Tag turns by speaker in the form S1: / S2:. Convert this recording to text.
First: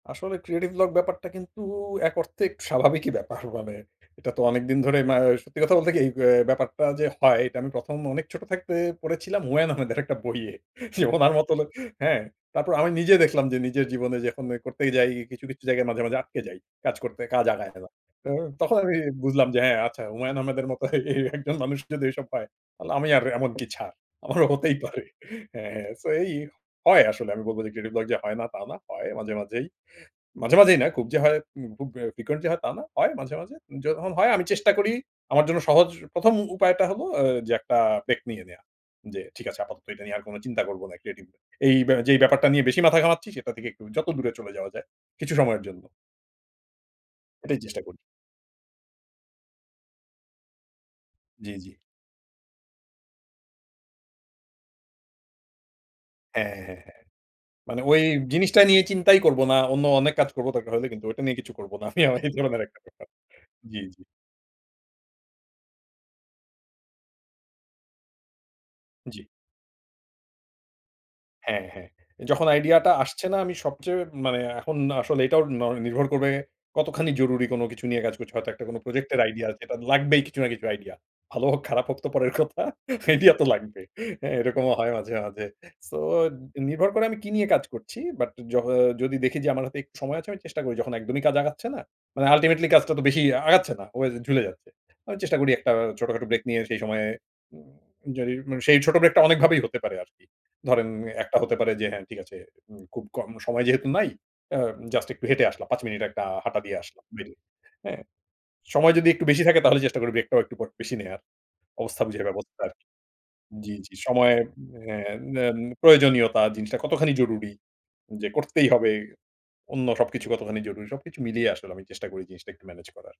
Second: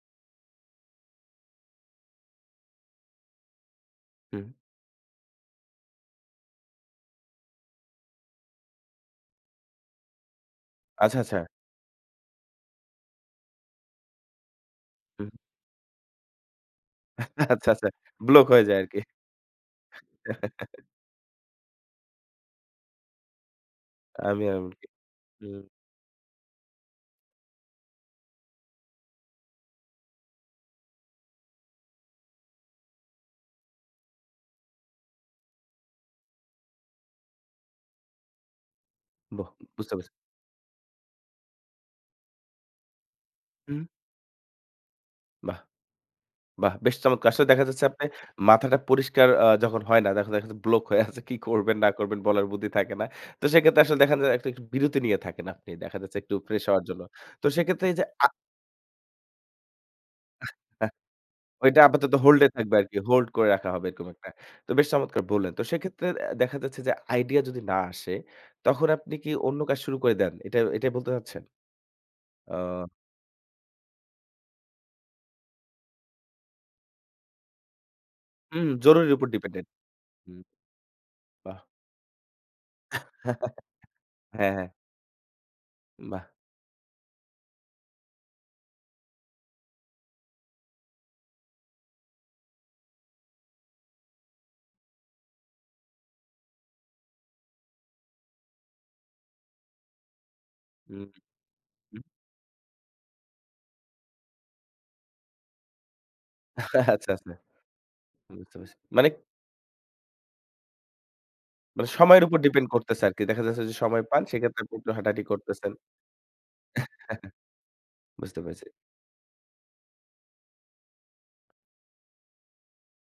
S1: আসলে creative vlog ব্যাপারটা কিন্তু এক অর্থে একটু স্বাভাবিকই ব্যাপার। মানে এটা তো
S2: হুম।
S1: অনেকদিন ধরে ম্যা সত্যি কথা বলতে কি, এই অ্যা এই ব্যাপারটা যে, হয় এটা আমি ১ম, অনেক ছোট থাকতে পড়েছিলাম হুমায়ূন আহমেদের একটা বইয়ে। যে,
S2: আচ্ছা,
S1: উনার
S2: আচ্ছা।
S1: মত লোক হ্যাঁ, তারপর আমি নিজে দেখলাম, যে, নিজের জীবনে যখন ওই করতেই যাই
S2: উহু।
S1: কিছু, কিছু জায়গায় মাঝে, মাঝে আটকে যাই। কাজ করতে কাজ
S2: আচ্ছা,
S1: আগায়
S2: আচ্ছা।
S1: গেলাম। ত
S2: ব্লক হয়ে
S1: তখন
S2: যায়
S1: আমি
S2: আরকি।
S1: বুঝলাম যে, হ্যাঁ, আচ্ছা হুমায়ুন আহমেদের মত এ একজন মানুষ যদি ওইসব পায়, তাহলে আমি আর এমন কি ছাড়।
S2: আমি,
S1: আমারও
S2: আমি
S1: হতেই
S2: কি,
S1: পারে।
S2: হুম।
S1: হ্যাঁ, হ্যাঁ, সেই, এই হয় আসলে আমি বলব যে, ক্রিয়েটিভ ব্লগ যে, হয় না তা না হয় মাঝে মাঝেই। মাঝে মাঝেই না খুব যে, হয় উম খুব frequent হয় তা না, হয় মাঝে, মাঝে। যখন হয় আমি চেষ্টা করি আমার জন্য সহজ ১ম, উপায়টা হলো অ যে, একটা ব্রেক নিয়ে নেওয়া। যে, ঠিক
S2: বাহ!
S1: আছে আপাতত
S2: বুঝতে
S1: এটা
S2: পেরেছি।
S1: নিয়ে আর কোন চিন্তা করব না ক্রিয়েটিভ। এই যেই ব্যাপারটা নিয়ে বেশি মাথা ঘামাচ্ছি সেটা একটু থেকে
S2: উহু।
S1: যত দূরে চলে যাওয়া যায় কিছু
S2: বাহ!
S1: সময়ের জন্য।
S2: বাহ! বেশ চমৎকার! আসলে
S1: এটাই
S2: দেখা
S1: চেষ্টা
S2: যাচ্ছে
S1: করি।
S2: আপনি মাথাটা পরিষ্কার আ যখন হয় না, দেখা যায় শুধু ব্লক হয়ে আছে, কি
S1: জি, জি।
S2: করবেন না করবেন বলার বুদ্ধি থাকে না। তো সেক্ষেত্রে আসলে দেখান যায় একটা একটু বিরতি নিয়ে থাকেন আপনি। দেখা যাচ্ছে একটু
S1: হ্যাঁ, হ্যাঁ,
S2: ফ্রেশ
S1: হ্যাঁ,
S2: হওয়ার
S1: হ্যাঁ।
S2: জন্য। তো
S1: মানে
S2: সেক্ষেত্রে এই
S1: ওই
S2: যে, আ
S1: জিনিসটা নিয়ে চিন্তাই করব না। অন্য অনেক কাজ করব দরকার হলে কিন্তু ঐটা নিয়ে কিছু করব
S2: ওইটা
S1: না। আমি,
S2: আপাতত
S1: আমি এই
S2: হোল্ড এ
S1: ধরনের
S2: থাকবে
S1: একটা
S2: আরকি।
S1: ব্যাপার।
S2: হোল্ড করে রাখা
S1: জি,
S2: হবে
S1: জি।
S2: এরকম একটা। তো বেশ চমৎকার বললেন! তো সেক্ষেত্রে অ্যা দেখা যাচ্ছে যে, আইডিয়া যদি না আসে তখন আপনি
S1: জি।
S2: কি অন্য কাজ শুরু করে দেন? এটা, এটাই বলতে চাচ্ছেন?
S1: হ্যাঁ, হ্যাঁ। যখন
S2: ও।
S1: আইডিয়াটা আসছে না আমি সবচেয়ে মানে এখন আসলে এটাও ন নির্ভর করবে কতখানি জরুরি কোনো কিছু নিয়ে কাজ করছে। হয়তো একটা
S2: হুম,
S1: কোনো প্রজেক্ট
S2: জরুরীর
S1: এর
S2: উপর
S1: আইডিয়া
S2: ডিপেন্ডেন্ট।
S1: যেটা লাগবেই কিছু
S2: হুম।
S1: না কিছু আইডিয়া। ভাল
S2: বাহ!
S1: হোক খারাপ হোক তো পরের কথা। আইডিয়া তো লাগবেই। হ্যাঁ,
S2: হ্যাঁ, হ্যাঁ।
S1: এরকমও হয় মাঝে, মাঝে। সো
S2: বাহ!
S1: নির্ভর করে আমি কি নিয়ে কাজ করছি বাট য যদি দেখি যে, আমার হাতে একটু সময় আছে আমি চেষ্টা করি যখন একদমই কাজ আগাচ্ছে না। মানে ultimately কাজটা তো বেশিই আগাচ্ছে না ও ঝুলে যাচ্ছে। আমি চেষ্টা করি একটা ছোটখাটো ব্রেক নিয়ে সেই সময়ে উম য সেই ছোট ব্রেকটা অনেকভাবেই হতে পারে আরকি। ধরেন
S2: হুম।
S1: একটা হতে পারে যে,
S2: উম
S1: হ্যাঁ, ঠিক আছে উম খুব কম সময় যেহেতু নাই আ জাস্ট একটু হেঁটে আসলাম। ৫ মিনিট একটা হাঁটা দিয়ে আসলাম।
S2: আচ্ছা, আচ্ছা।
S1: দিলো, হ্যাঁ,
S2: বুঝতে পারছি।
S1: সময় যদি
S2: মানে
S1: একটু বেশি থাকে তাহলে চেষ্টা করি ব্রেকটাও পট একটু বেশি নেয়ার।
S2: মানে
S1: অবস্থা
S2: সময়ের
S1: বুঝে
S2: উপর
S1: ব্যবস্থা
S2: ডিপেন্ড
S1: আরকি
S2: করছে আরকি। দেখা যাচ্ছে যে,
S1: জি, জি,
S2: সময় পান
S1: সময়
S2: সেক্ষেত্রে আপনি
S1: অ্যা
S2: হাঁটাহাঁটি
S1: ন্যম
S2: করতেছেন।
S1: প্রয়োজনীয়তা জিনিসটা কতখানি জরুরি যে,
S2: বুঝতে
S1: করতেই
S2: পেরেছি।
S1: হবে। অন্য সবকিছু কতখানি জরুরি। সবকিছু মিলিয়ে আসলে আমি চেষ্টা করি জিনিসটা একটু মেনেজ করার।